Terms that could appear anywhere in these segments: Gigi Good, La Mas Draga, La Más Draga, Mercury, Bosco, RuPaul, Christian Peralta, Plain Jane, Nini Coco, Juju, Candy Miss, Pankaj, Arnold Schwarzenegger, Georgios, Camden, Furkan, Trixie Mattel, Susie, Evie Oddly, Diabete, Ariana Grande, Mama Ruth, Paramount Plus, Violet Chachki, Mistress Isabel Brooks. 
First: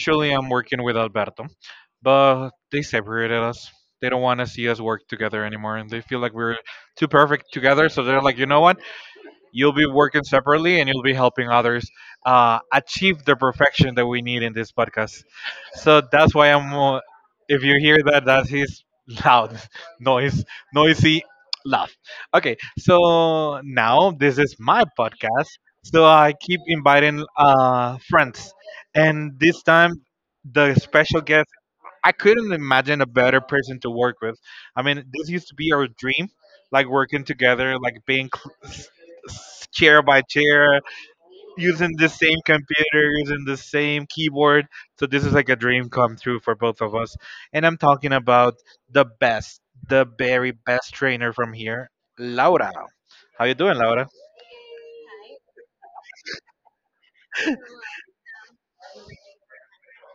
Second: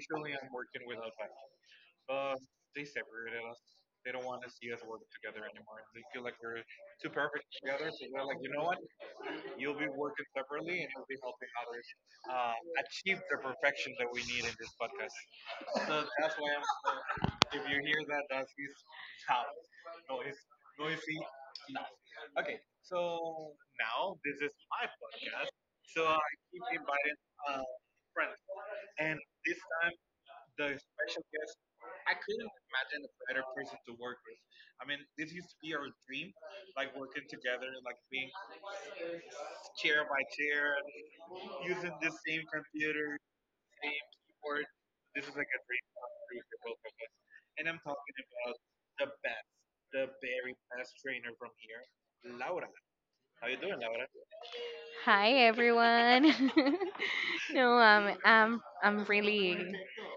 usually I'm working with Alberto, but they separated us. They don't want to see us work together anymore, and they feel like we're too perfect together. So they're like, you know what? You'll be working separately and you'll be helping others achieve the perfection that we need in this podcast. So that's why I'm. If you hear that, that is loud, noise, noisy laugh. Okay, so now this is my podcast. So I keep inviting friends, and this time the special guest, I couldn't imagine a better person to work with. I mean, this used to be our dream, like working together, like being chair by chair, using the same computer, using the same keyboard. So this is like a dream come true for both of us. And I'm talking about the best, the very best trainer from here, Laura. How you doing, Laura? Hi everyone. No, I'm really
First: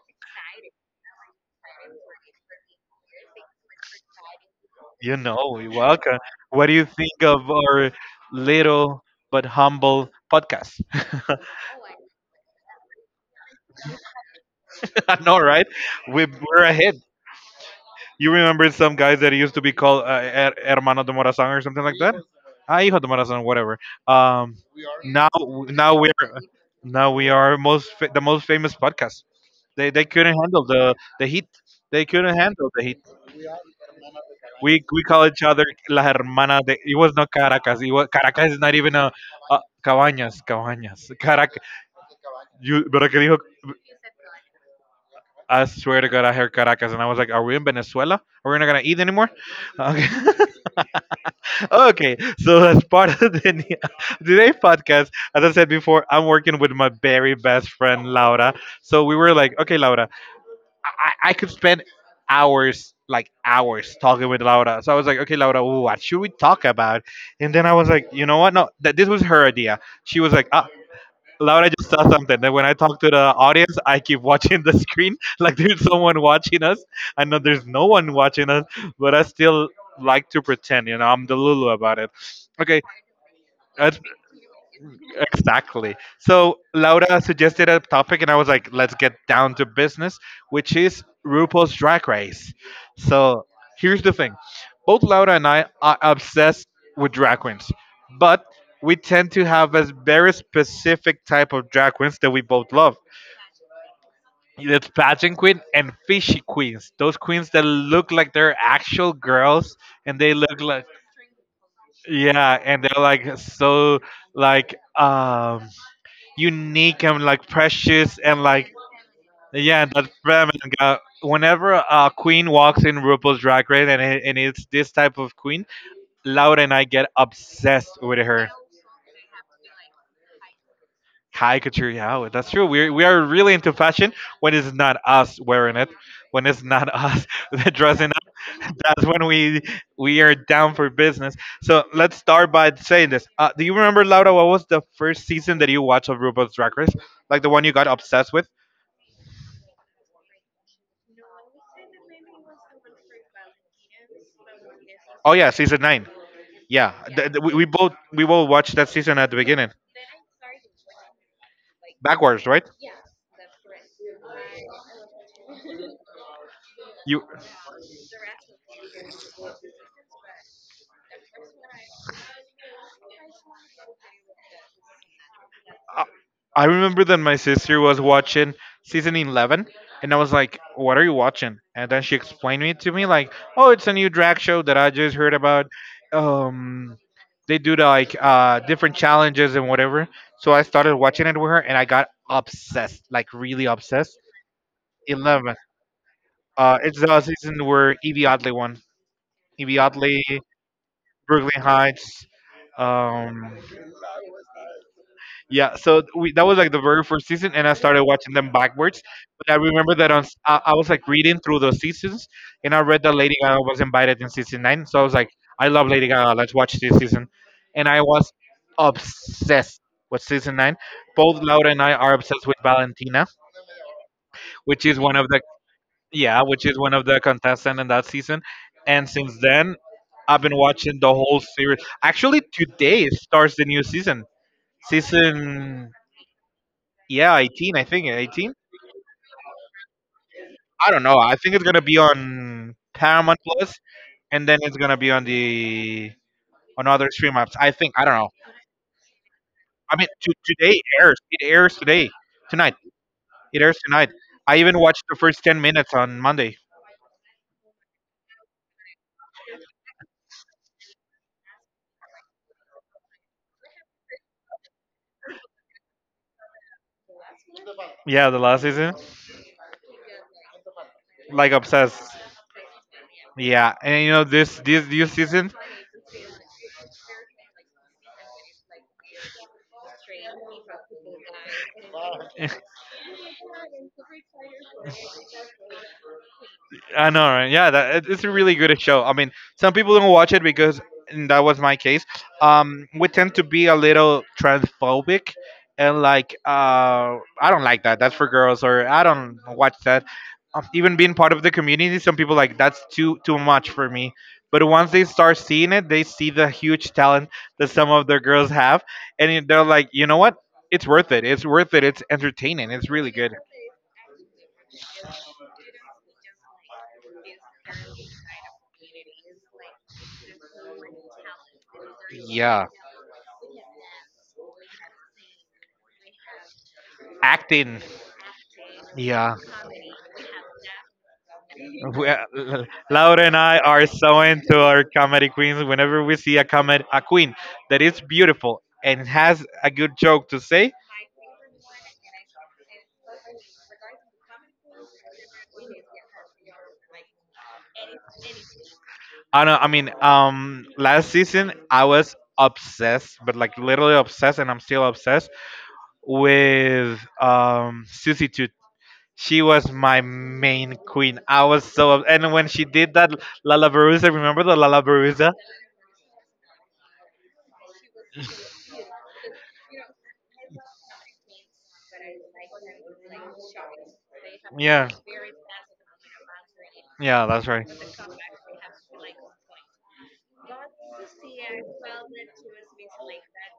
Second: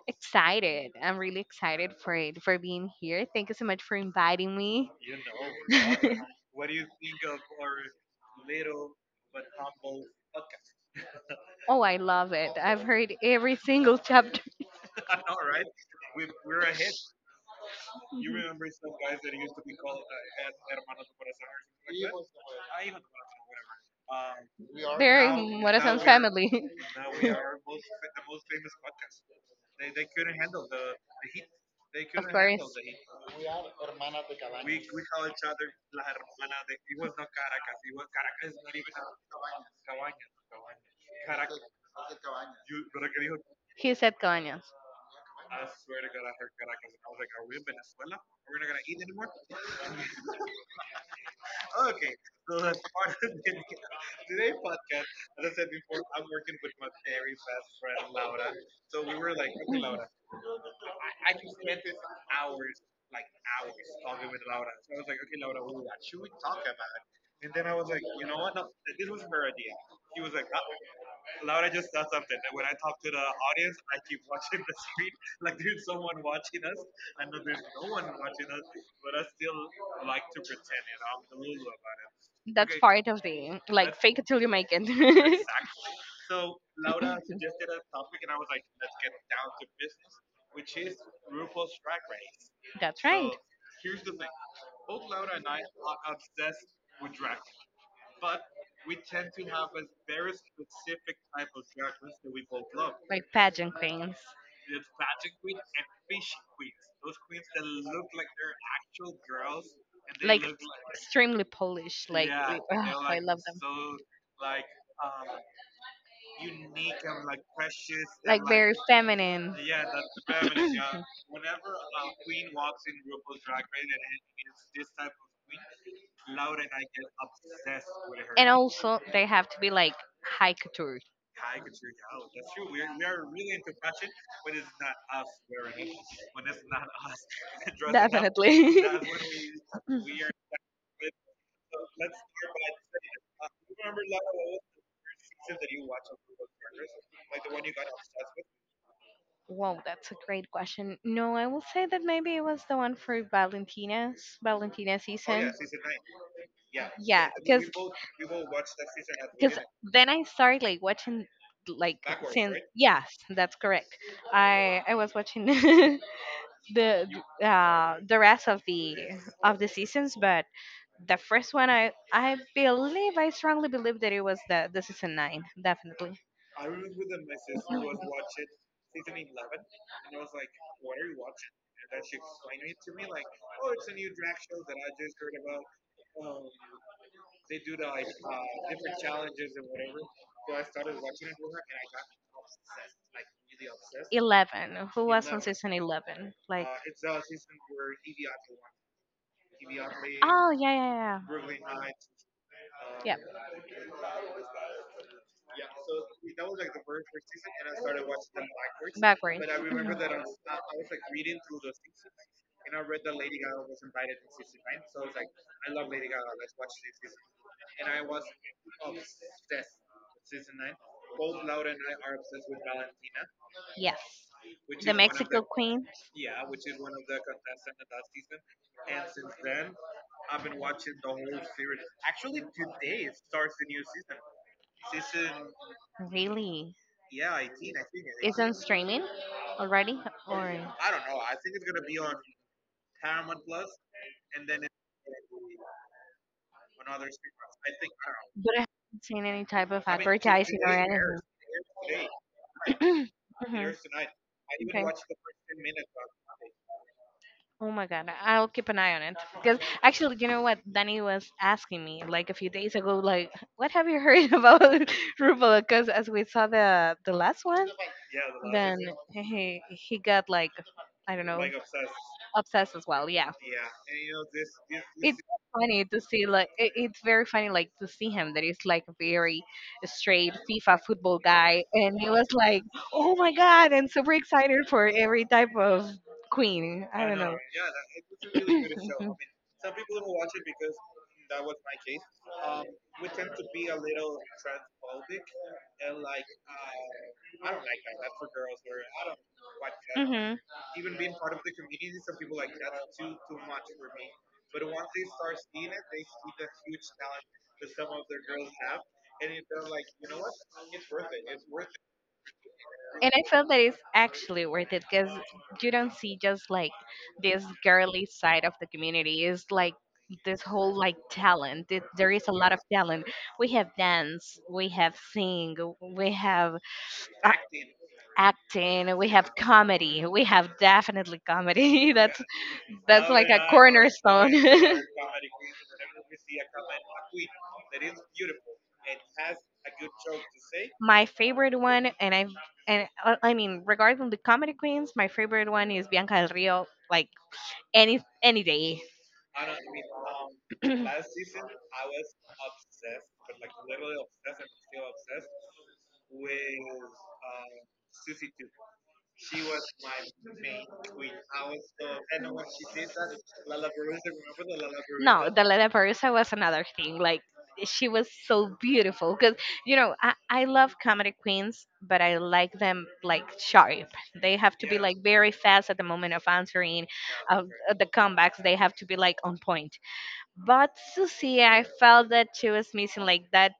excited. I'm really excited for being here. Thank you so much for inviting me. You know, you're welcome. What do you think of our little but humble podcast? Oh, I love it. I've heard every single chapter I know, right? We're ahead. You remember some guys that used to be called Her- Hermano de Morazán or something like that? Ah, hijo de Morazán, whatever. Um, there Now, in now Morazan we're family. now we are the most famous podcast. They couldn't handle the heat. They Of couldn't course. handle the heat. We call each other la hermana. De, it was not Caracas. It was, Caracas is not even a Cabañas, Cabañas. Caracas. You, pero que dijo? He said Cabañas. I swear to God, I heard Caracas, and I was like, "Are we in Venezuela? Are we not gonna eat anymore?" Okay, okay. So as part of the, today's podcast, as I said before, I'm working with my very best friend Laura. So we were like, "Okay, Laura, I could spend hours, like hours, talking with Laura." So I was like, "Okay, Laura, what should we talk about?" And then I was like, "You know what? No, that this was her idea." She was like, "Ah, Laura just saw something that when I talk to the audience, I keep watching the screen like there's someone watching us. I know there's no one watching us, but I still like to pretend, you know, I'm the Lulu about it. That's Okay, part of the like let's fake it till you make it. exactly. So Laura suggested a topic, and I was like, let's get down to business, which is RuPaul's Drag Race. That's right. So here's the thing, both Laura and I are obsessed with drag queens, but we tend to have a very specific type of drag queens that we both love. Like pageant queens. It's pageant queen and fishy queens. Those queens that look like they're actual girls, and they Like look like extremely Polish. Like, yeah, and ugh, they're I like love them. so like unique and like precious Like and very like feminine. yeah and that That's feminine guy. Whenever a queen walks in RuPaul's Drag Race and it's this type of queen, Laura and I get obsessed with And her also they have to be like high couture. caricature, yeah, that's true, we are really into fashion when it's not us wearing it, when it's not us dressing up. Definitely. That's when we are down for business. So let's start by saying this, do you remember Laura what was the first season that you watched of RuPaul's Drag Race, like the one you got obsessed with. Whoa, that's a great question. No, I will say that maybe it was the one for Valentina's Valentina, oh Oh yeah, yeah, season. stars. Season nine. Yeah, Yeah, we both watched that season at the because it, beginning then I started like watching, like, backwards, since right? yes, that's correct. I was watching the You, the rest of the seasons, but the first one, I believe, I strongly believe that it was the season 9, I, definitely. I remember that my sister was watching season 11, and I was like, "What are you watching?" And then she explained it to me like, "Oh, it's a new drag show that I just heard about. Um, they do the, like different challenges and whatever." So I started watching it with her, and I got obsessed, like really obsessed. 11? Who was on 11. season 11, like? It's the season where Evie Oddly won. Evie Oddly, Oh yeah, yeah, Brooklyn Heights. yeah, yeah, Um, yeah, so we, that was like the very first season, and I started watching them backwards. backwards. But I remember that on, s- I was like reading through Mhm. the seasons, and I read that Lady Gaga was invited in season nine. So I was like, I love Lady Gaga. Let's watch this season. And I was obsessed with season nine. Both Laura and I are obsessed with Valentina, Yes, which the is one of the mexico queen. yeah, which is one of the contestants in that season. And since then, I've been watching the whole series. Actually, today starts the new season. Season, Really? yeah, 18, I think. Is 18? on streaming already, or? I don't know. I think it's going to be on Paramount Plus, and then it's going to be on the on other stream apps. I think. I don't know. But I haven't seen any type of I mean, advertising today airs. or It airs today. Tonight. anything. It airs Mhm. tonight. I even Okay. watched the first 10 minutes on Monday. Oh my god, I'll keep an eye on it, because actually, you know what? Danny was asking me like a few days ago, like, what have you heard about RuPaul? Because as we saw the last one, Yeah, the last then season. he got like, I don't know, Like, obsessed. as well. Yeah. Yeah, and you know this new It's season. so funny to see like, it's very funny like to see him that he's like a very straight FIFA football guy, and he was like, oh my god, and super excited for every type of queen, I I don't know, know. right? Yeah, that it's a really good show. I mean, some people don't watch it because and that was my case. We tend to be a little transphobic, and like, I don't like that. That's for girls, or I don't watch that. Hmm. Even being part of the community, some people like that's too much for me. But once they start seeing it, they see the huge talent that some of the girls have, and they're like, you know what? It's worth it. It's worth it. It's entertaining. It's really And I good. felt that it's actually worth it, because you don't see just like this girly side of the community. It's like this whole like talent, there is a lot of Yeah. talent. We have dance, we have sing, we have Acting. acting, we have Yeah. comedy, we have definitely comedy. We, uh, that's that's Laura like and a I are so cornerstone. into our comedy queens. Whenever we see a comed a queen that is beautiful and has a good joke to say, My favorite one, and I mean, regarding the comedy queens, my favorite one is bianca del rio, like any day. I know. I mean, last season I was obsessed, but like literally obsessed, and I'm still obsessed with Susie Toot. She was my main queen. I was and when she did that Lala Baruza, remember the Lala No, Baruza? the La Parusa was another thing. Like, she was so beautiful, because you know, I love comedy queens, but I like them like sharp. They have to be Yeah, like very fast at the moment of answering yeah, that's of right. of the comebacks. They have to be like on point. But Susie, I felt that she was missing like that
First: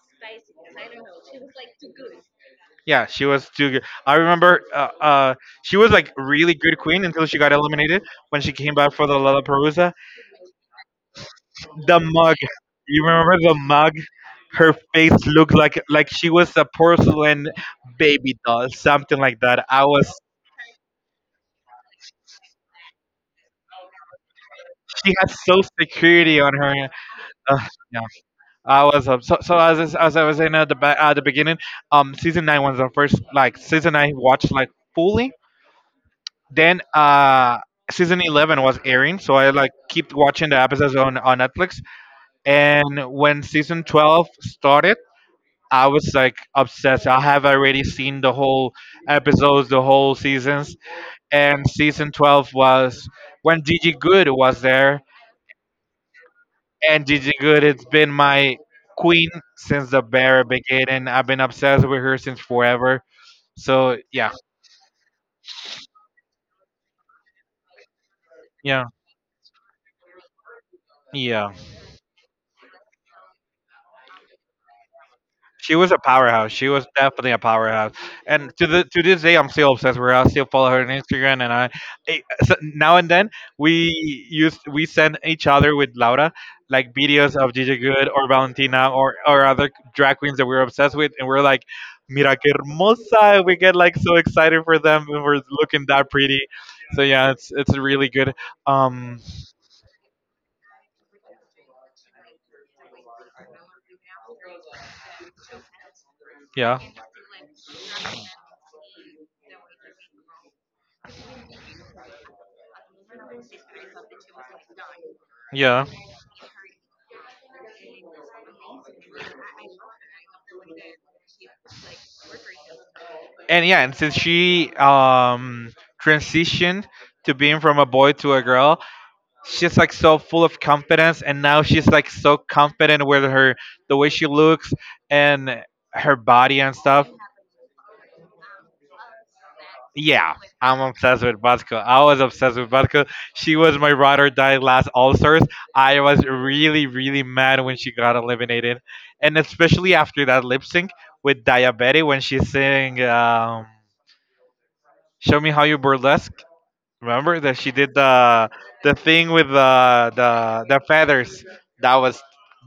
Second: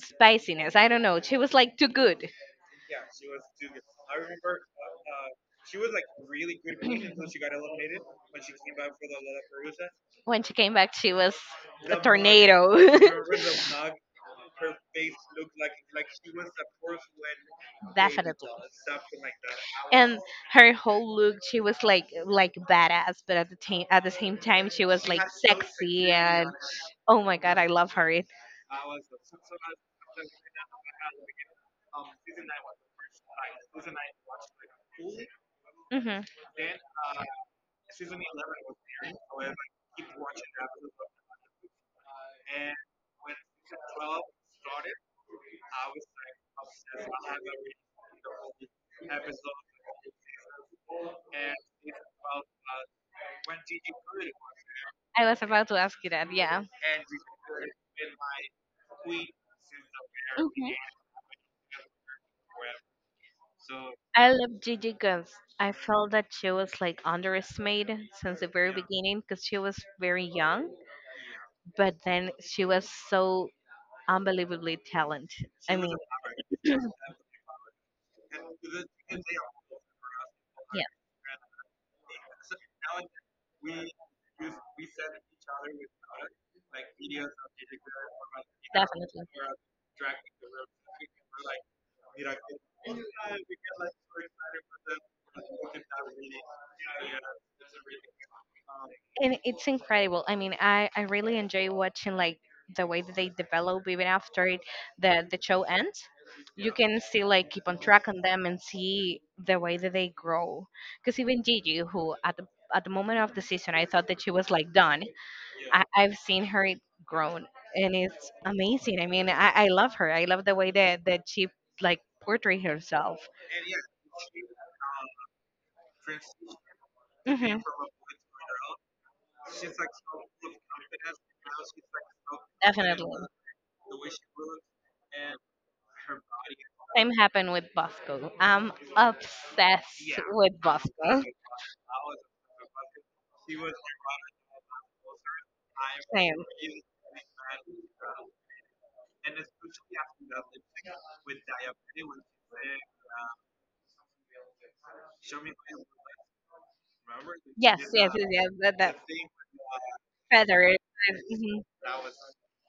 spiciness. I don't know. She was like too good. Yeah, she was too good. I remember she was like really good queen until she got eliminated when she came back for the Lollapalooza. When she came back, she was a The mug. tornado. You remember the mug? Her face looked like she was a porcelain baby Definitely. doll, something like that. I was And her whole look, she was like badass, but at the same time she was she like had so sexy security and on her. oh my god Uh, I love yeah, her. I was as I was saying at the at the beginning, season nine was the first like season I watched like fully. Hmm. Then season 11 was airing, so I like keep watching the episodes on Netflix. And when season 12 started, I was like obsessed. I have already seen the whole episodes, the whole seasons. And season 12 was when Gigi Good was there, I was about to ask you that, yeah. and Gigi Good it's been my queen since the very Hmm. beginning. I've been obsessed with her since forever. So yeah, I love gigi because I felt that she was like underestimated since the very yeah, beginning, because she was very young, yeah. but then she was so unbelievably talented, She I was mean, a powerhouse. She was definitely a powerhouse. And to the to this day, I'm still obsessed with her. I still follow her on Instagram, and I so now and then we send each other with Laura like videos of Gigi Good or Valentina yeah. or other drag queens that we're obsessed with, and we're like, "Mira que hermosa!" We get like so excited for them, when we're looking that pretty. So yeah, it's really good. Um, And it's incredible, I mean, I really enjoy watching like the way that they develop even after it the show ends. You, yeah. yeah, can still like keep on track on them and see the way that they grow, because even gigi who at the moment of the season I thought that she was like done, Yeah. I've seen her grown, and it's amazing. I mean, I love her, I love the way that she like portray herself. And yeah, and since she transitioned to Hmm. being from a boy to a girl, she's like so full of confidence and now she's like so Definitely. confident with her the way she looks and her body and Same stuff. happened with Bosco. I'm obsessed Yeah. with I'm Bosco. obsessed with vodka. I was obsessed with vodka. She was my ride or die last All Stars. I was Same. really, really mad when she got eliminated, and especially after that lip sync with Diabete when she sang "Show Me How You Burlesque." Remember that she Yes, did yes, yes, yes. That the thing with the the feather. the feathers. Mhm. That was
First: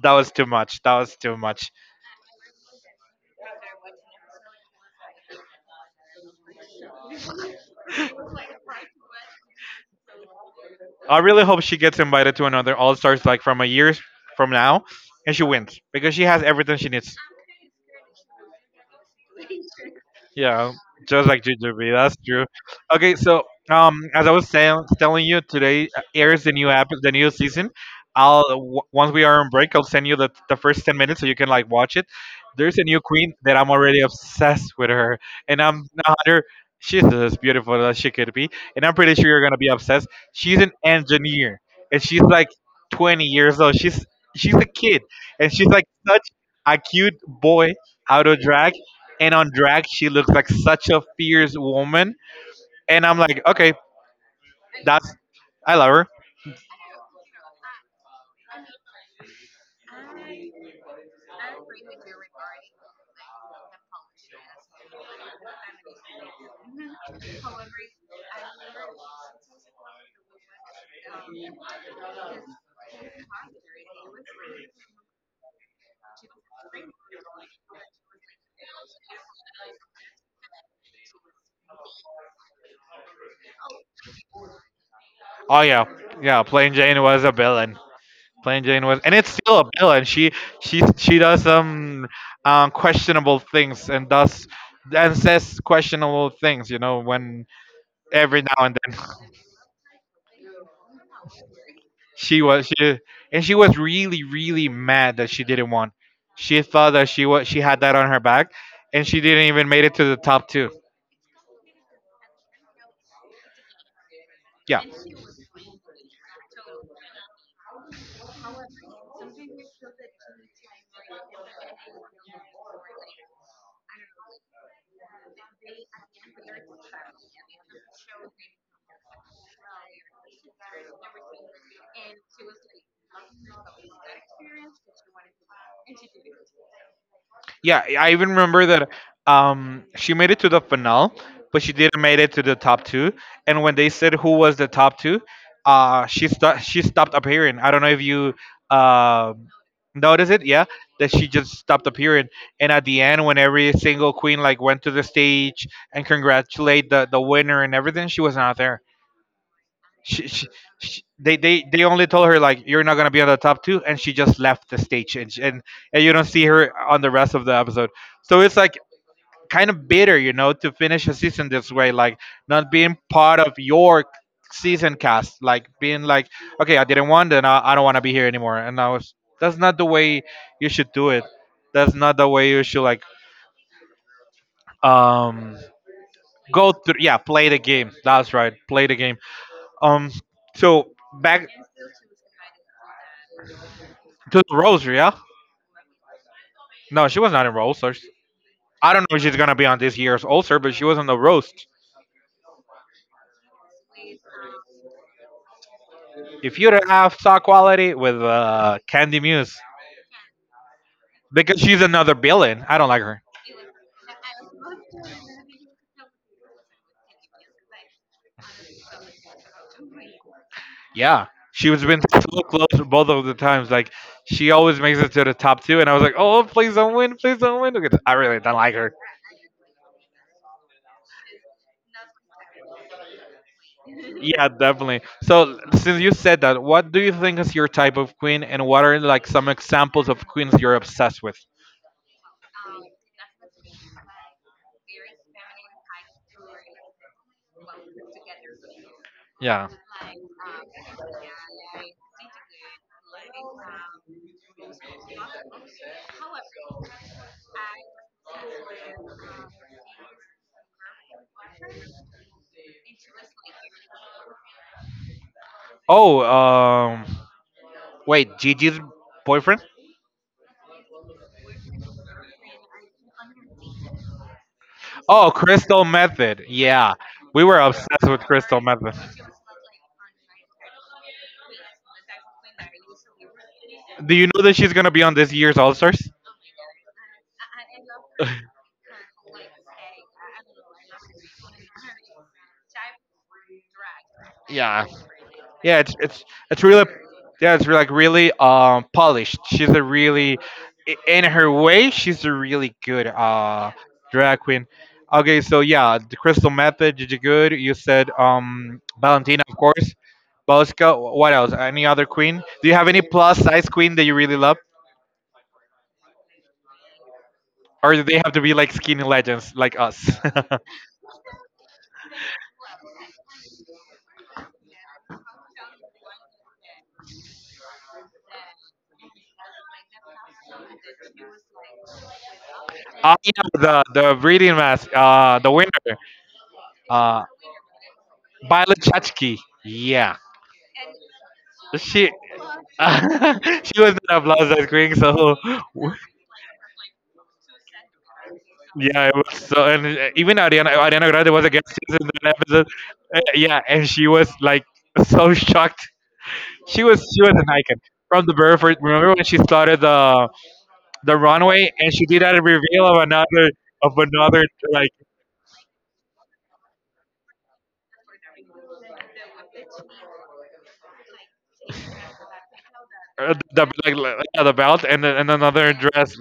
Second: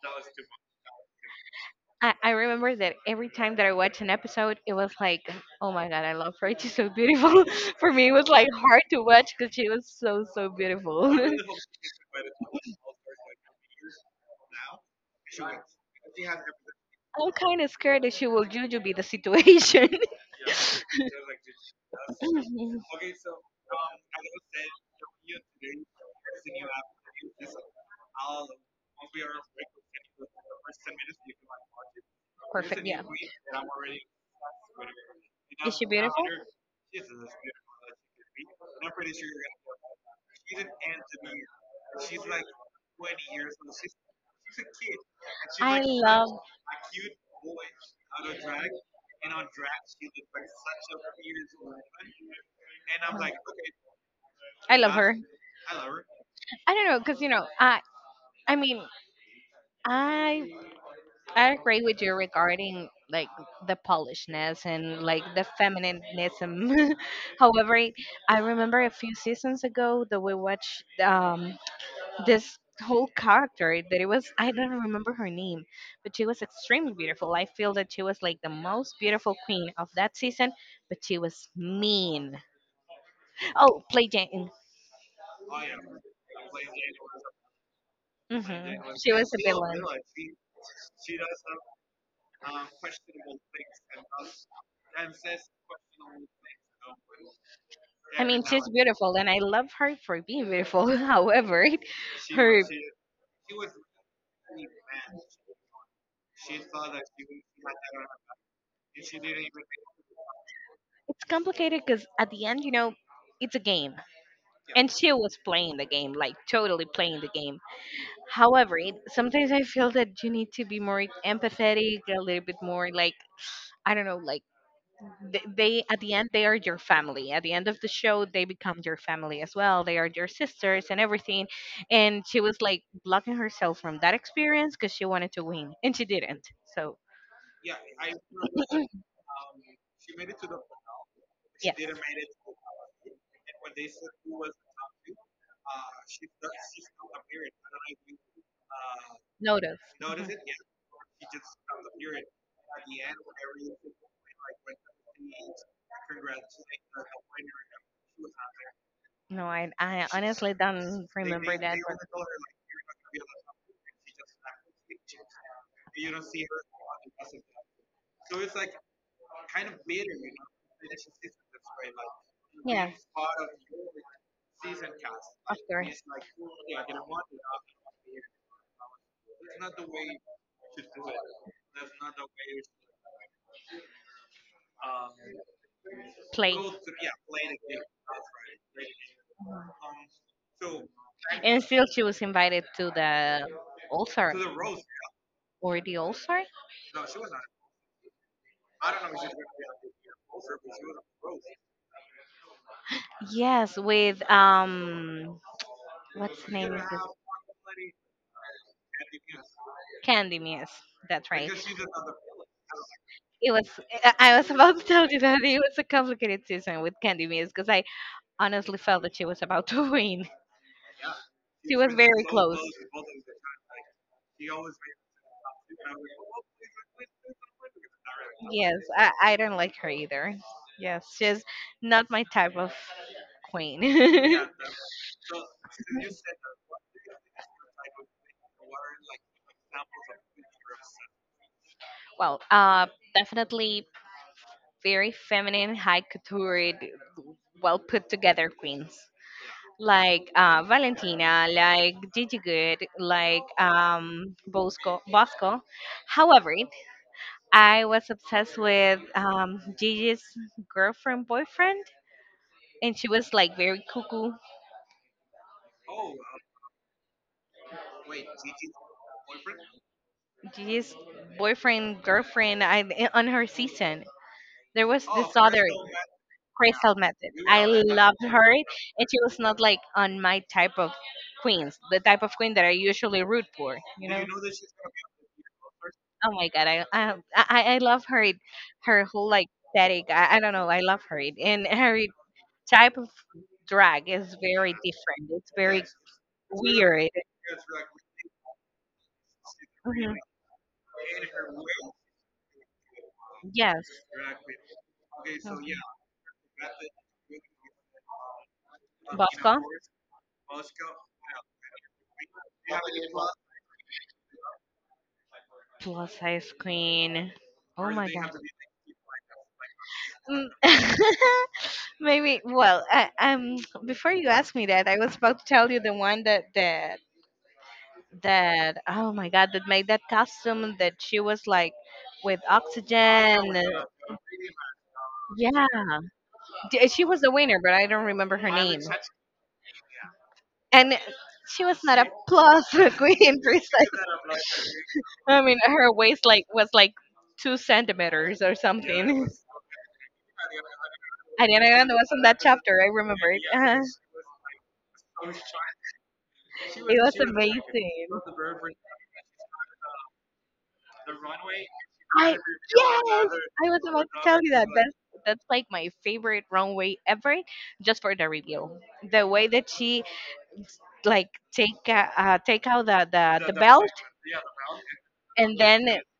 that was too much. That was too much. I remember that every time that I watched an episode, it was like, oh my god, I love her. She's so beautiful. For me, it was like hard to watch, because she was so, so beautiful. I really hope she gets invited to another All Stars like from a year from now, and she wins because she has everything she needs. I'm kind of scared that she will juju be the situation. Yeah, just like Jujubee, that's true. Mhm. Okay, so as I was saying, telling you today airs the new app, the new season. Once we are on break, I'll send you the first 10 minutes so you can like watch it. There's Perfect, a new yeah. queen that I'm already obsessed with her, and Is she I'm not beautiful? her. She's as beautiful as she could be, and I'm pretty sure you're gonna be obsessed. She's an engineer, and she's like 20 years old. She's a kid, and she's I like such love. a cute boy out of drag, and on drag she looks like such a fierce woman. And I'm like, okay, I love that's her. I love her. I don't know, cause you know, I mean, I I agree with you regarding like the polishness and like the feminism. However, I remember a few seasons ago that we watched this whole character that it was, I don't remember her name, but she was extremely beautiful. I feel that she was like the most beautiful queen of that season, but she was mean. Oh, play Jane. Oh yeah, yeah, Plain Jane was a villain. Like, Plain hmm. Jane was and She it's was a still a villain. villain. She she does some questionable things and does and says questionable things, you know, when I every mean, now she's and then beautiful, and I love her for being beautiful. However, she her was she she was really really mad that she didn't want, she thought that she was, she had that on her back, and she didn't even made it to the top two. it's complicated because at the end, you know, it's a game, Yeah, and she was playing the game, like totally playing the game. However, sometimes I feel that you need to be more empathetic, a little bit more like, I don't know, like, they at the end they are your family. At the end of the show, they become your family as well. They are your sisters and everything. And she was like blocking herself from that experience because she wanted to win, and she didn't. So. yeah, I even remember that she made it to the finale, but she Yes. didn't made it to the top two. And when they said who was the top two, she stopped appearing. I don't know if you um Notice. notice it. Yeah, that she just stopped appearing. And at the end, when every single queen like went to the stage and congratulate the winner and everything, she was not there. No, I She, she, honestly she don't they, remember they that they one. only told her like, you're not gonna be on the top two, and she just left the stage, and she, and you don't see her on the rest of the episode. So it's like kind of bitter, you know, to finish a season this way, like not being Yes. part of your season cast, like After. being like, okay, I didn't want, and I don't want to be here anymore. And I was that's not the way you should do it. That's not the way you should like um Play. go through. Yeah, play the game. That's right, play the game. Mhm. Um, so back And still she was invited to the altar. to the rosary, yeah? Or the altar? No, she was not in roasters. I don't know if she's gonna be on this year's ulcer, but she was on the roast. Yes, with what's the If name you'd of this? have saw quality with Candy Muse, Candy Miss. That's right. because she's another villain. I don't like her. It was, I was about to tell you that it was a complicated season with Candy Miss, because I honestly felt that she was about to win. Yeah, she She was was been so very close. close both of the times. Like she always makes it to the top two, and I was like, oh, please don't win, please don't win, because I really don't like Yes, her. I don't like her either. Yes, she's not my type of queen. Yeah, definitely. So since you said that, what do you think is your type of queen, and what are like some examples of queens you're obsessed with? Well, definitely very feminine, high couture, well put together queens, Yeah. like Valentina, like Gigi Good, like Bosco. However, I was obsessed with Gigi's girlfriend boyfriend, and she was like very cuckoo. Oh, wait, Gigi's boyfriend? G's boyfriend, girlfriend, on her season. There was Oh, this other Crystal Method. Yeah, Crystal Method. we were I obsessed with loved her, Crystal Method. and she was not like on my type of queens, the type of queen that I usually root for. You Do you know? know that she's gonna be on this year's All Stars? Oh my god, I love her, her whole like aesthetic. I don't know, I love her, and her type of drag is very Yeah, different. It's yeah. very It's really weird. Yeah, it's really, like really polished. She's a Mhm. really in her way, she's a really good Yes, drag queen. Okay, so yeah, the Crystal Method, did you good. You said Valentina, Bosco, of course. Bosca, what else? Any other queen? Do you have any plus size queen that you really love? plus size queen. Oh Or do my they have god. to be like skinny legends like us? Mm, Maybe. Well, before you ask me that, I was about to tell you the one that oh my god that made that costume that she was like with oxygen. Ah, you Uh, the breeding mask, the yeah, winner. She was Uh, the winner, but I don't remember her Violet name. Chachki. Yeah. And she was not She a plus she was queen precisely. in a that quick, so I mean, her waist like was like 2 centimeters or yeah, it something. was so. And even Ariana Grande was a Ariana guest Grande in was in that that episode. chapter. I remember it. Yeah, and she was like so shocked. She was it was she was an icon amazing. from the birth. Remember when she started the runway and she did I that reveal of yes, another, I was of about to tell another you that. like That's like my favorite runway ever, just for the reveal. The way that she like take take out the belt, yeah, the belt and then- and and another then dress.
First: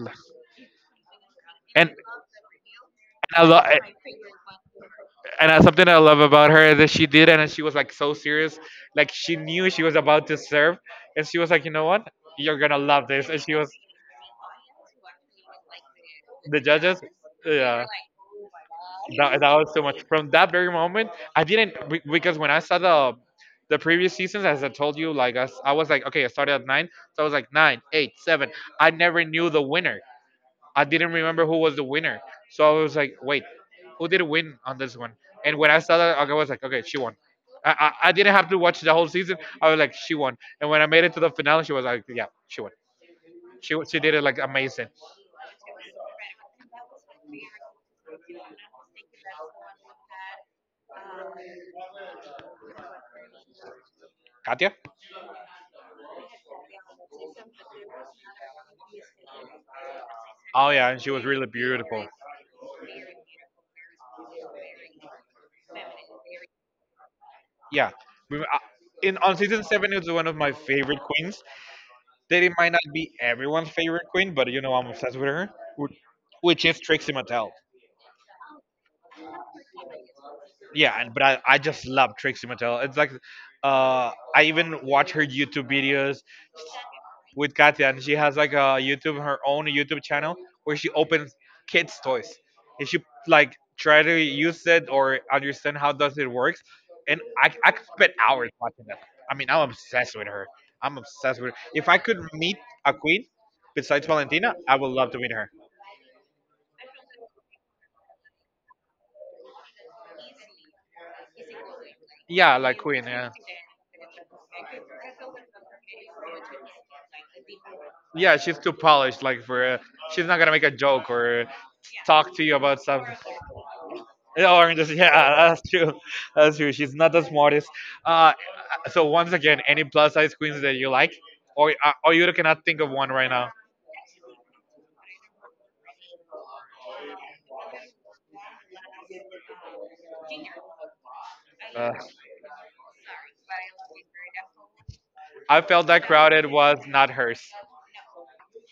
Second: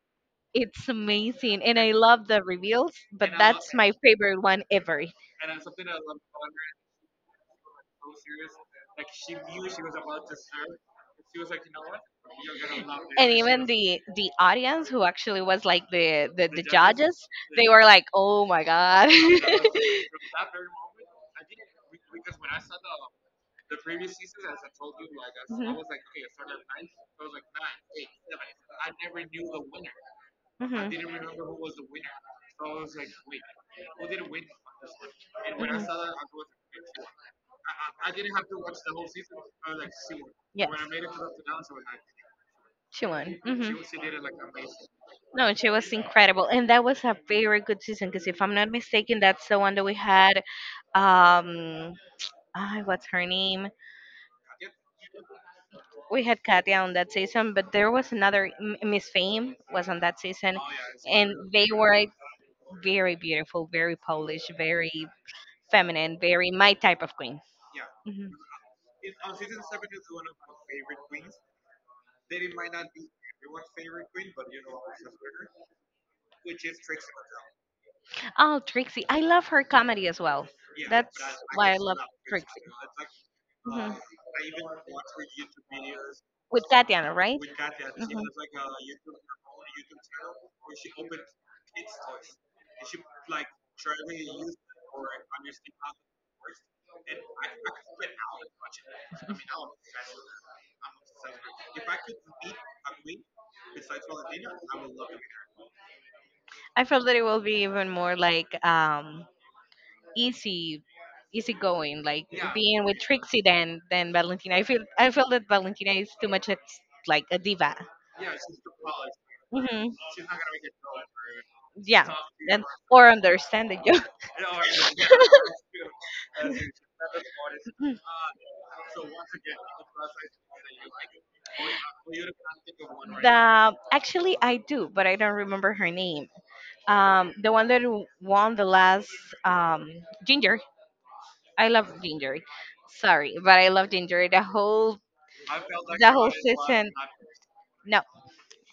it's amazing. And and I and love the reveals, but I love that's my favorite one ever. and something I love about her is that she did, and she was like so serious, like she knew she was about to serve, and she was like, you know what, you're gonna love this, And and she even was the audience, who actually was like the the judges, judges, they were yeah. like oh my god. That, that was so much. From that very moment, I didn't be- because when I saw the previous seasons, as I told you, like I Mhm. was like, okay, I started at nine, so I was like nine, eight, seven. I never knew the winner. Hmm, I didn't remember hmm. who was the winner. So I was like, wait, who did win on this one? And when I saw that, I was like, okay, she won. I, I didn't have to watch the whole season. I was like, she won. Yes, And when when I I made made it it to to the the finale, finals, she was like, yeah, she won. she won. Hmm. She did it like amazing. No, she was, Mhm, incredible, and that was a very good season. Because if I'm not mistaken, that's the one that we had. Um, ah, what's her name? Katya? We had Katya on that season, but there was another Miss Fame was on that season, Oh, yeah, and she was and really they were beautiful. like very beautiful, very Polish, very feminine, very my type of queen. Yeah. Mm-hmm. We- I- on season seven, it was one of my favorite queens. That it might not be everyone's favorite queen, but you know, I'm obsessed with her, wh- which is Trixie Mattel. Oh, Trixie. I love her comedy as well. Yeah, That's I why I just love love Trixie. Trixie Mattel. It's like Mhm. I even watch her YouTube videos With Tatiana, right? with Katya, and she Mhm. has like a YouTube, her own YouTube channel where she opens kids toys, and she like try to use it or understand how does it works, and I could spend hours watching that. I mean, I'm obsessed with her. I'm obsessed with her. If I could meet a queen besides Valentina, I would love to meet her. I feel that it will be even more like easy easy going, like Yeah, like being with queen, yeah. Trixie than Valentina. I feel that Valentina is too much ex, like a diva. Yeah, she's too polished. Like for Hmm. she's not gonna make a joke or Yeah, talk to you and about stuff. or understanding you. Yeah. Or in yeah, that's true. That's true. She's not the smartest. Uh, so once again, any plus size queens that you like, or you cannot think of one right now. The actually I do, but I don't remember her name. Um, the one that won the last um, Ginger. I love Uh, Ginger. Sorry, but I love Ginger. I felt that The whole crowded was season. not hers. No,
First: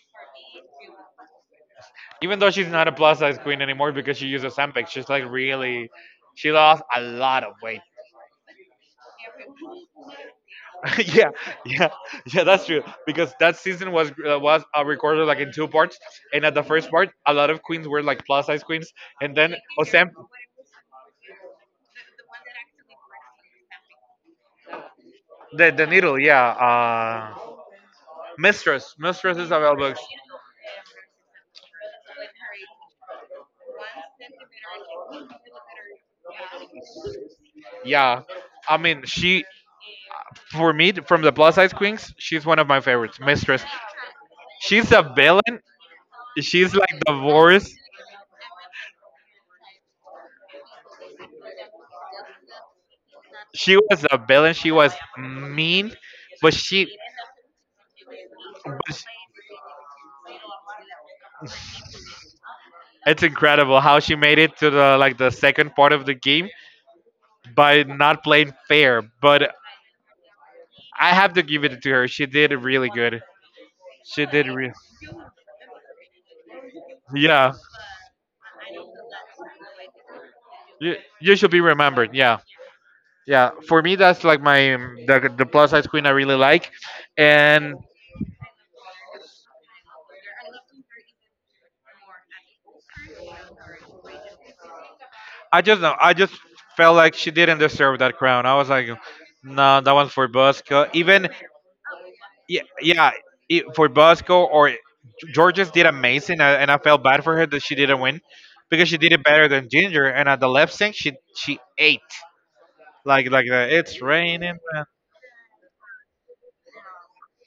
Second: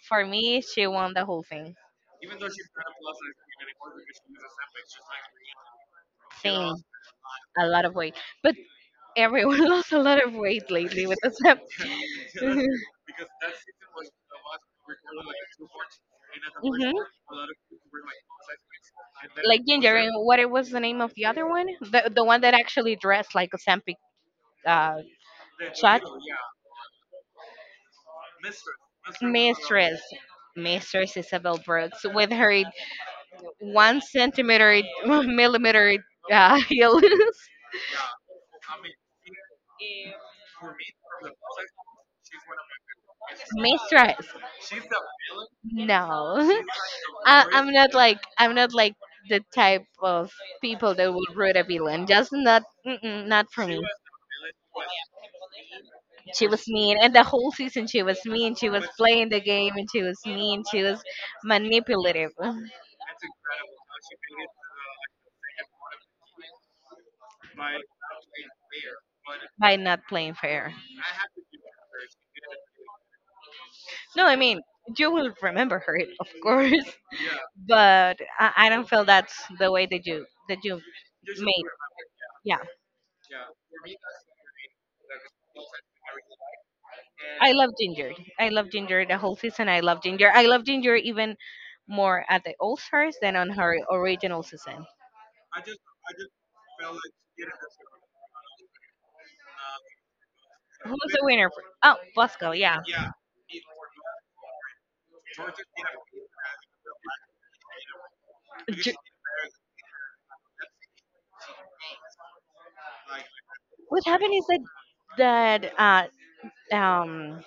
for me, she won the whole thing. Even though she's not a plus size queen anymore because she uses Ozempic, she's like really, she Same, lost a lot of a weight. lot of weight, but everyone lost a lot of weight lately with Yeah, this. yeah, yeah. That's true because that season was recorded like in two parts, and at the first Mhm. part, a lot of queens were like plus size queens, and then Like Ginger, Osam, and what it was the name of the other one? The one that actually dressed like a Sampic, uh, the shot, needle, yeah, mistress, mistress Isabel mistress. Books. Mistress Isabel Brooks with her 1 centimeter millimeter heels. Yeah, I mean she, for me, from the plus size queens, she's one of my favorites, mistress. Mistress. She's a villain. No. She's like the I'm worst. not like, I'm not like the type of people that would root a villain. Just not, mm-mm, not for She me. was a villain. She was mean, She but was she, mean, and the whole season she was mean. She but was she- playing the game, and she was mean. She was manipulative it's incredible how she made it to the like the second part of the game by not playing fair. But by not playing fair. I have to give it to her. She did really good. She No, I did mean re- you will remember her, of course, Yeah, but I don't feel that's the way that you you, you should be made. remembered. Yeah. Yeah, Yeah, for me that's like my the plus size queen I really like. I love And Ginger. I love Ginger the whole season. I love Ginger. I love Ginger even more at the All Stars than on her original season. I just felt like she didn't deserve that crown. I was like, no, that one's for Bosco Who was the even. winner? Oh, Bosco. Yeah, Yeah. yeah, it, for Bosco. Or Georges did amazing, and I felt bad for her that she didn't win because Ju- she did it better than Ginger, and at the lip sync she ate like the, it's What happened is raining that man. that uh, um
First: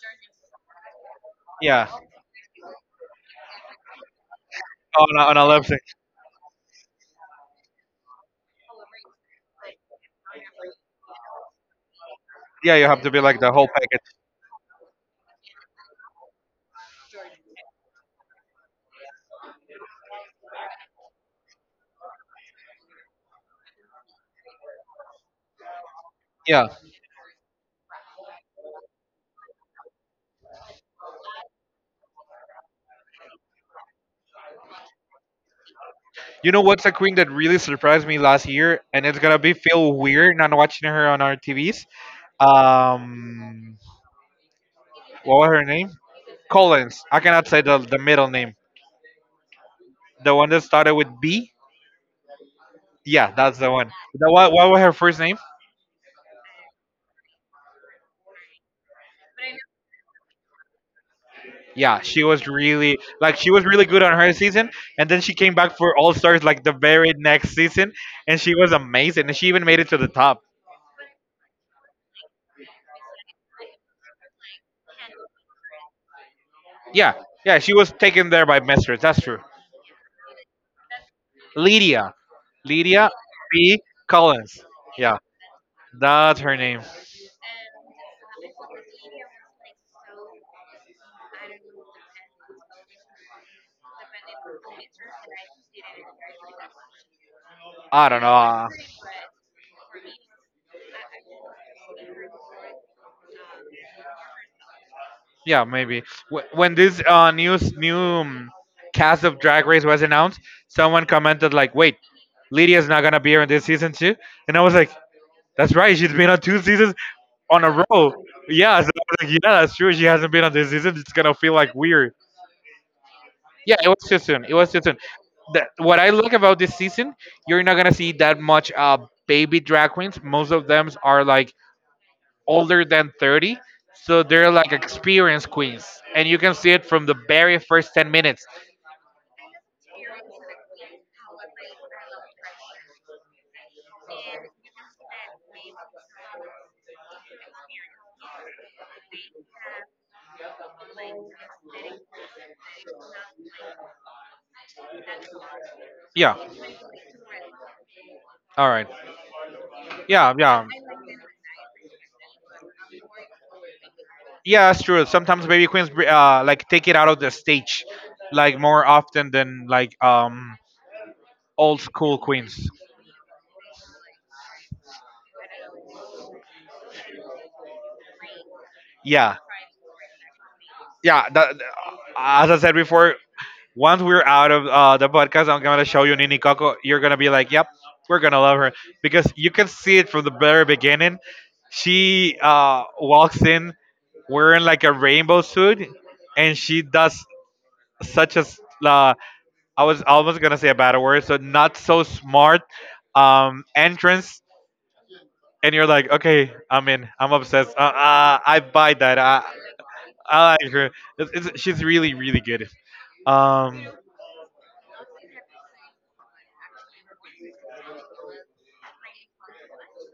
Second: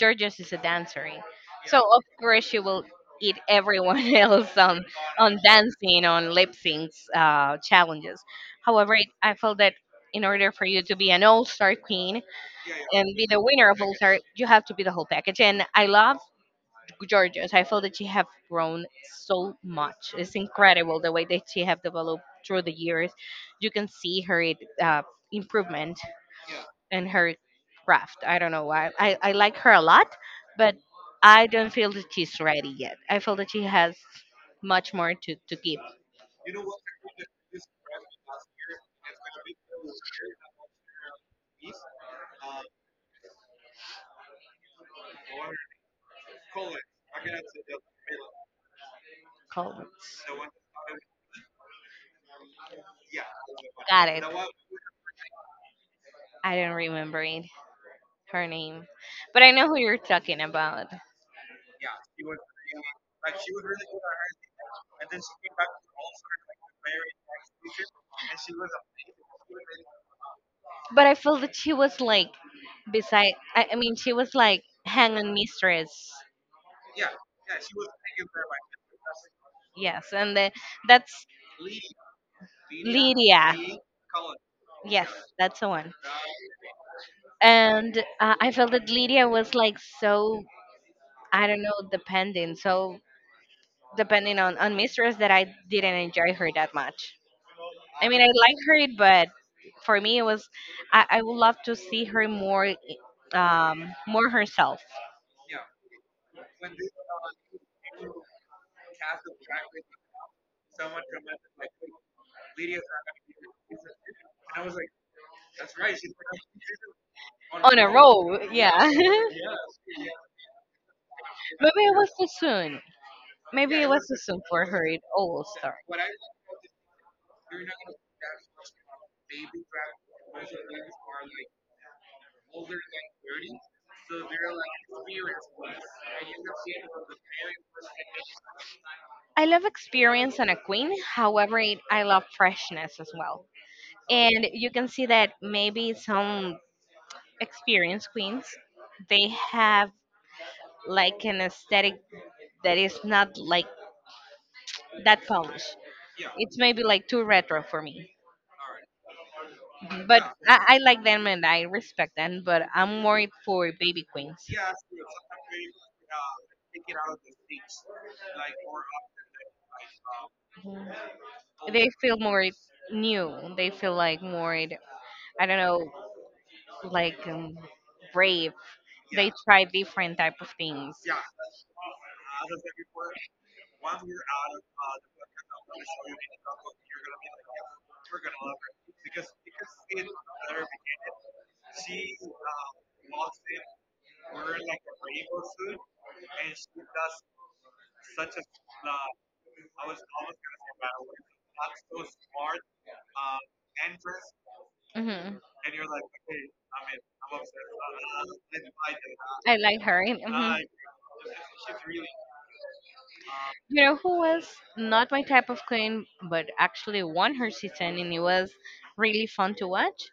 Georgios is a dancery. So Yeah, of course she will eat everyone else on on on a lip sync. dancing on lip syncs challenges. However, I felt that in order for you to be an all star queen Yeah, you have and to be be like the the whole winner of all package. star, you have to be the whole package. And I love Georgios. I feel that she have grown so much. It's incredible the way that she have developed through the years. You can see her uh, improvement Yeah. in her craft. I don't know why. I like her a lot, but I don't feel that she's ready yet. I feel that she has much more to give You know what's a queen that really surprised me last year, and it's gonna be feel weird not watching her on our TVs. Um, what was her name? Collins. I cannot say the middle name. Collins. The one that started with B. Yeah, that's the one. Got it. The, what was her first name? I don't remember it, her name. But I know who you're talking about. Yeah, she was really like she was really good on her season, and then she came back for All Stars like the very next season, and she was amazing, and she even made it to the top. But I feel that she was like beside I mean she was like hang on mistress. Yeah, yeah, she was taken there by Mesters. That's true. Yes, that's Lydia, Lydia Lydia. B. Collins. Yes, Yeah. that's the one. That's her name. And I felt that Lydia was like so I don't know, depending. So depending on Mistress, that I didn't enjoy her that much. I I mean, don't I like know. her, but for me, it was I would love to see her more, more herself Yeah, maybe. When this new cast of Drag Race was announced, someone commented like, "Wait, Lydia's not gonna be here in this season too," and I was like, "That's right. She's been on two seasons on a on a row." roll. Yeah, Yeah, so I was like, maybe "Yeah, that's true. She hasn't been on this season. It's gonna feel like it was weird." too soon. Yeah, Maybe it it was was too too soon soon. It for was too her soon. it all The, star. what I like about this season, you're not gonna see that much baby drag queens. Most of them are like older than 30, so they're like experience queens, and you can see it from the very first 10 minutes. I love experience on a queen. However, I love freshness as well. And you can see that maybe some experienced queens they have like an aesthetic that is not like that polished. Yeah. It's maybe like too retro for me, All right. but Yeah, yeah. yeah, I like them and I respect them. But I'm more for baby queens. yeah. That's true. Sometimes baby queens like take it out of the stage, like more often than like old They school feel more queens. new. They feel like more, I don't know, like brave. They Yeah, try different type of things. yeah. That, as I said before, once we're out of the podcast, I'm gonna show you Nini Coco. You're gonna be like, yep, we're gonna love her because you can see it from the very beginning. She walks in wearing like a rainbow suit, and she does such as uh, I was almost gonna say a bad word, so not so smart entrance, Hmm. and you're like, okay, I'm in, I'm obsessed. I buy that. I like her. Hmm. I like her. She's really, really good. You Um, know who was not my type of queen, but actually won her season, and it was really fun to watch?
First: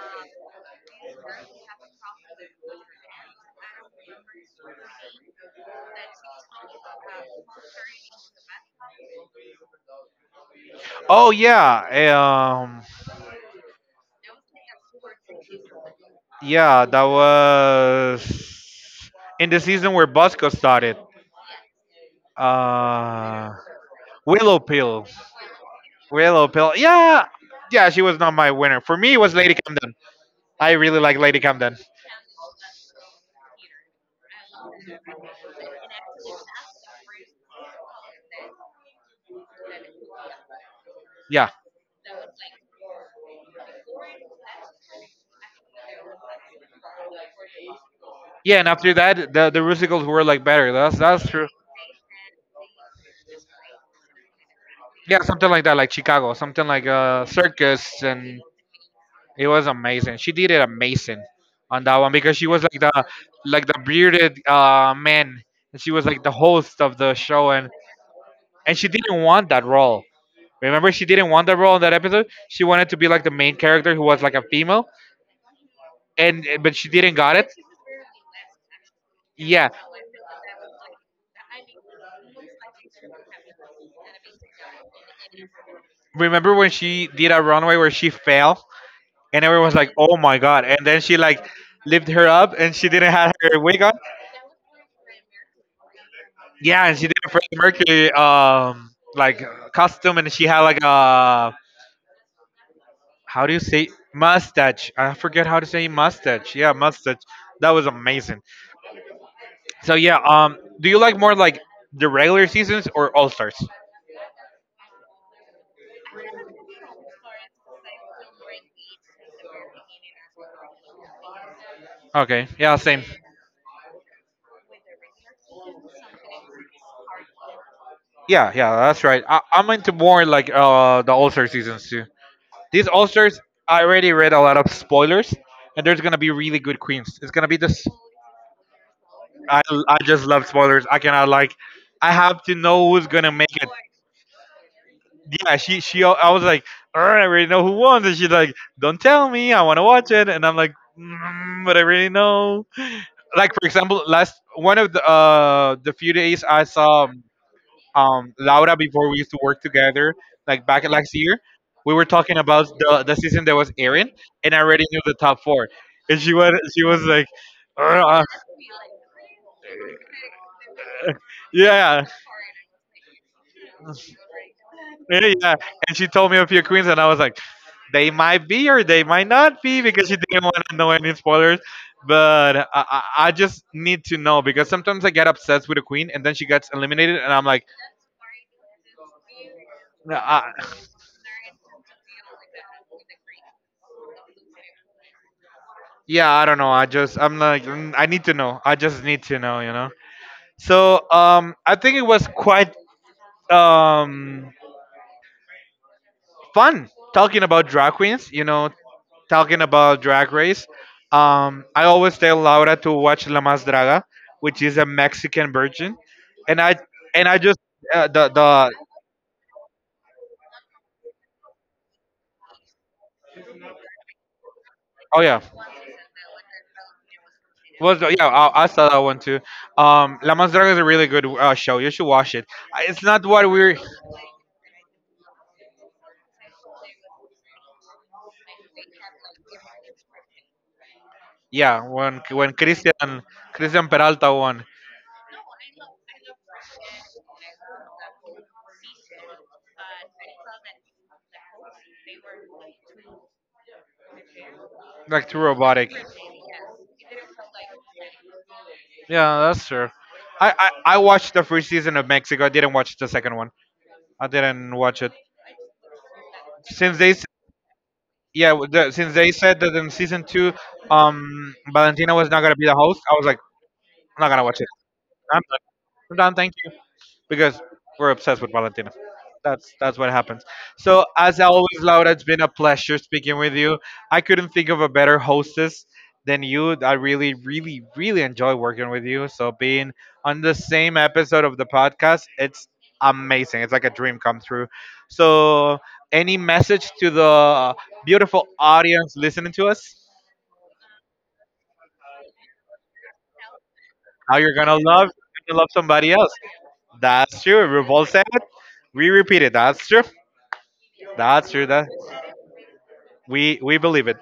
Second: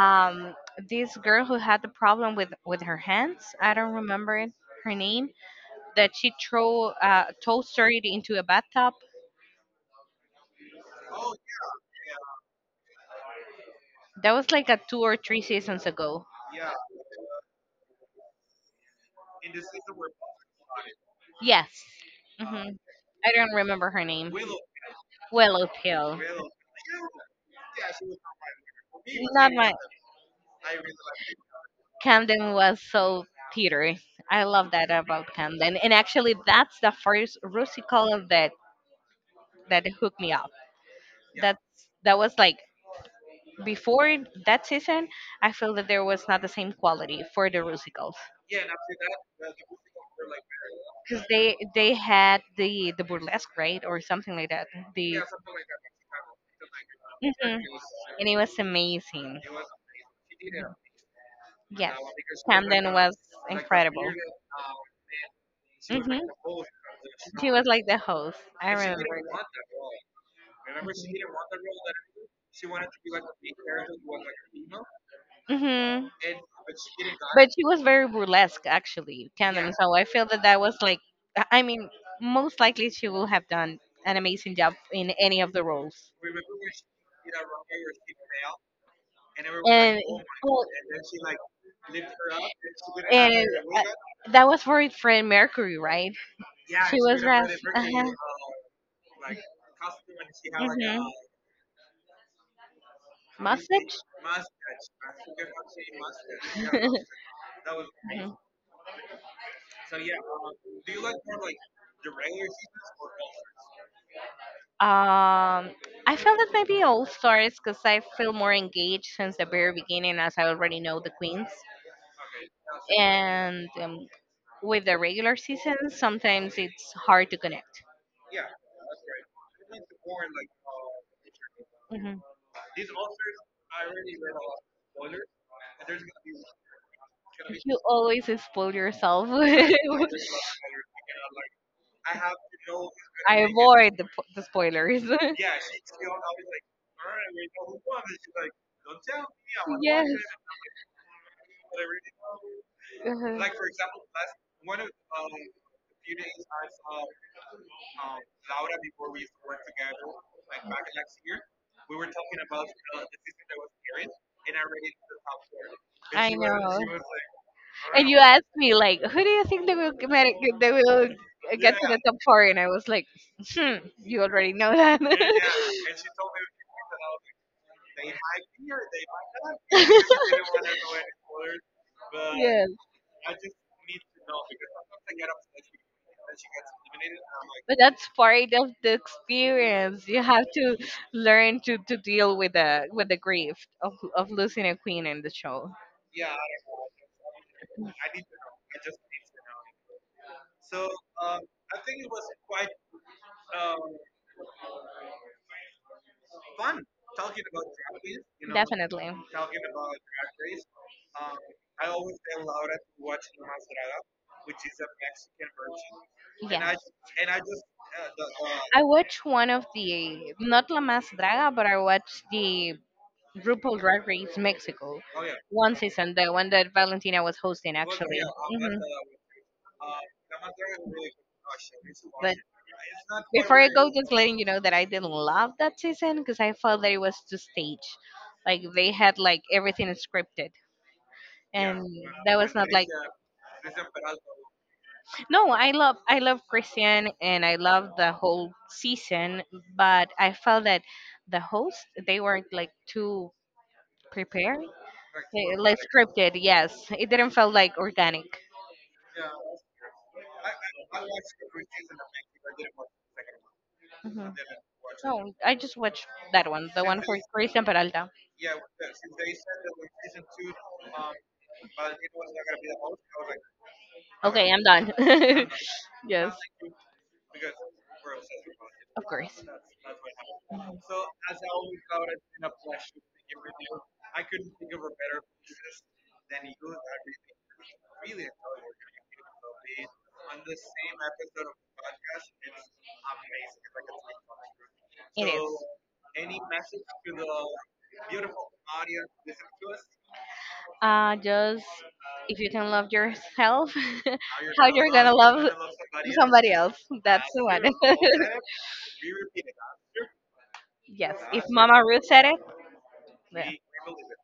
um, this girl who had the problem with her hands. I don't remember it, her name. That she throw toaster it into a bathtub. oh yeah, That was like a two or three seasons ago. yeah, that was in the season where Bosco started. Yes. Hmm. I Uh, don't remember her name. Willow Pill. Willow Pill. Willow Pill. Yeah, yeah, she was not my winner. For me, it was Not Lady my Camden. I really like Lady Camden. Camden was so teetery. I love that about Camden. And actually, that's the first Rusical that hooked me up. Yeah, That's that was like before that season, I feel that there was not the same quality for the Rusicals yeah, and after that, the musicals were like better. That's because that's true. they had the burlesque right or something like that. The Yeah, something like that, like Chicago, something like mhm. Circus, And it and was amazing. it was amazing. She did it amazing on Yes, that one because she was like Camden was the incredible. bearded man, and she was like the Hmm. host of the She show, was and like the host. I and she remember. didn't want that role. Remember, she didn't want that role in that episode. She wanted to be like the main character who was like a female, Hmm. and but she didn't got But it. she was very burlesque, actually, Yeah. Camden. So I feel that that was like, I mean, most likely she will have done an amazing job in any of the roles. Remember when she did a runway where she fell and everyone was like, "Oh my Well, god!" And then she like lifted her up and she didn't have and her wig on. that was for his friend Mercury, right? Yeah, She and she did was a Freddie dressed. Uh Mercury like huh. costume and she had like Mhm. a how do you say mustache? I forget how to say mustache. Yeah, mustache. That was Mhm. amazing. So yeah, do you like more like the regular seasons or All Stars? um, I feel that maybe all stars because I feel more engaged since the very beginning, as I already know the queens. Okay, yeah, same. And with the regular season, sometimes it's hard to connect. Yeah, yeah, that's right. I'm into more like the All Star seasons too. Hmm. These All Stars, I already read a lot of spoilers, and there's gonna be really good queens. It's gonna be You this. always spoil yourself. I I just love spoilers. I cannot like. I have to know who's gonna I make it. avoid the spoilers. Yeah, she she. I was like, all right, I already know who won, and she's like, don't tell me. I want to Yes. watch it, and I'm like, mm, but I really know. Uh-huh. Like for example, last one of the few days I saw Laura before we used to work together, like back last year, we were talking about the season that was airing, and I already knew the top four. And I she was know. she was like, And you "Ugh, asked me like, who do you think they will get to the yeah, top four? And I was like, hmm, you already know that. yeah, yeah. And she told me a few queens, and I was like, they might be or they might not be because she didn't want to know any spoilers. But I, Yes, I I just need to know because sometimes I get obsessed with a queen, and then she gets eliminated, and I'm like, but that's part of the experience. You have "Nah, to learn to deal with the grief of losing a queen in the show. yeah, I don't know. I just I'm like mm, I need to know. I just need to know, So I think it was quite um fun talking about drag queens. Definitely. Talking about Drag Race. I always tell Laura to watch La Mas Draga, which is a Mexican version, and And I I yes, and I just the I watched one of the not La Más Draga, but I watched the RuPaul Drag Race Mexico oh yeah one season, the one that Valentina was hosting actually. yeah I Hmm. saw that one too. La Mas Draga is a really good show. You should But watch it. I- It's not what before I we're go, just letting you know that I didn't love that season because I felt that it was too staged. Like they had like everything scripted, and Yeah, when that when was not like. Christian Peralta won, No, I love Christian and I love the whole season, but I felt that the hosts they were like too prepared? like too Eh, like robotic. scripted, yes. It didn't feel like organic. Yeah, that's true. I watched the first season of Mexico. I didn't watch the second one. Hmm. I didn't watch it No, I just watched that one, the since one they for s- Christian Peralta. yeah since they said that in season two, Valentina was not gonna be the host. I was like, I'm not gonna Okay, I'm watch it. done. I'm done. I'm Yes, done. Thank you. Because we're obsessed with Valentina. of course. That's what happens. So as always, Laura, it's been a pleasure speaking with you. I couldn't think of a better hostess than you. I really, really, really enjoy working with you. So being on the same episode of the podcast, it's amazing. It's like a dream come true. It is. So any message to the beautiful audience listening to us? Just if you can love yourself, How you're how gonna you're love gonna love somebody else. somebody else. That's the That's one. true. Revolt said it. We repeat it. That's true. Yes, if That's true. Mama That Ruth said it, yeah, We believe it.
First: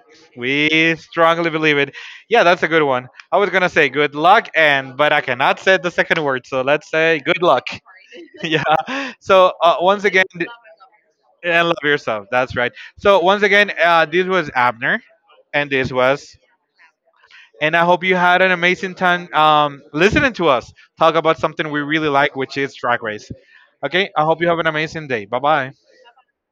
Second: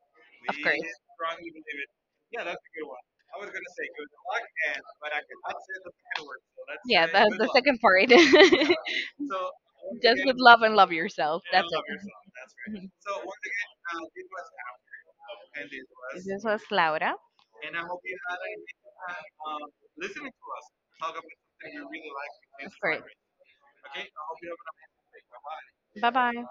of course. We strongly believe it. Yeah, that's a good one. I was gonna say good luck, and but I cannot say the second word, so let's Yeah, say that's good the luck. second part. Yeah. So once Just again, with love and love yourself. and That's love it. yourself. That's right. Mhm. So once again, this was Abner, and this was. This was Laura. And I hope you had an amazing time listening to us talk about something we really like, which Of is Drag course. Race. Okay, I hope you have an amazing day. Bye bye. Bye bye.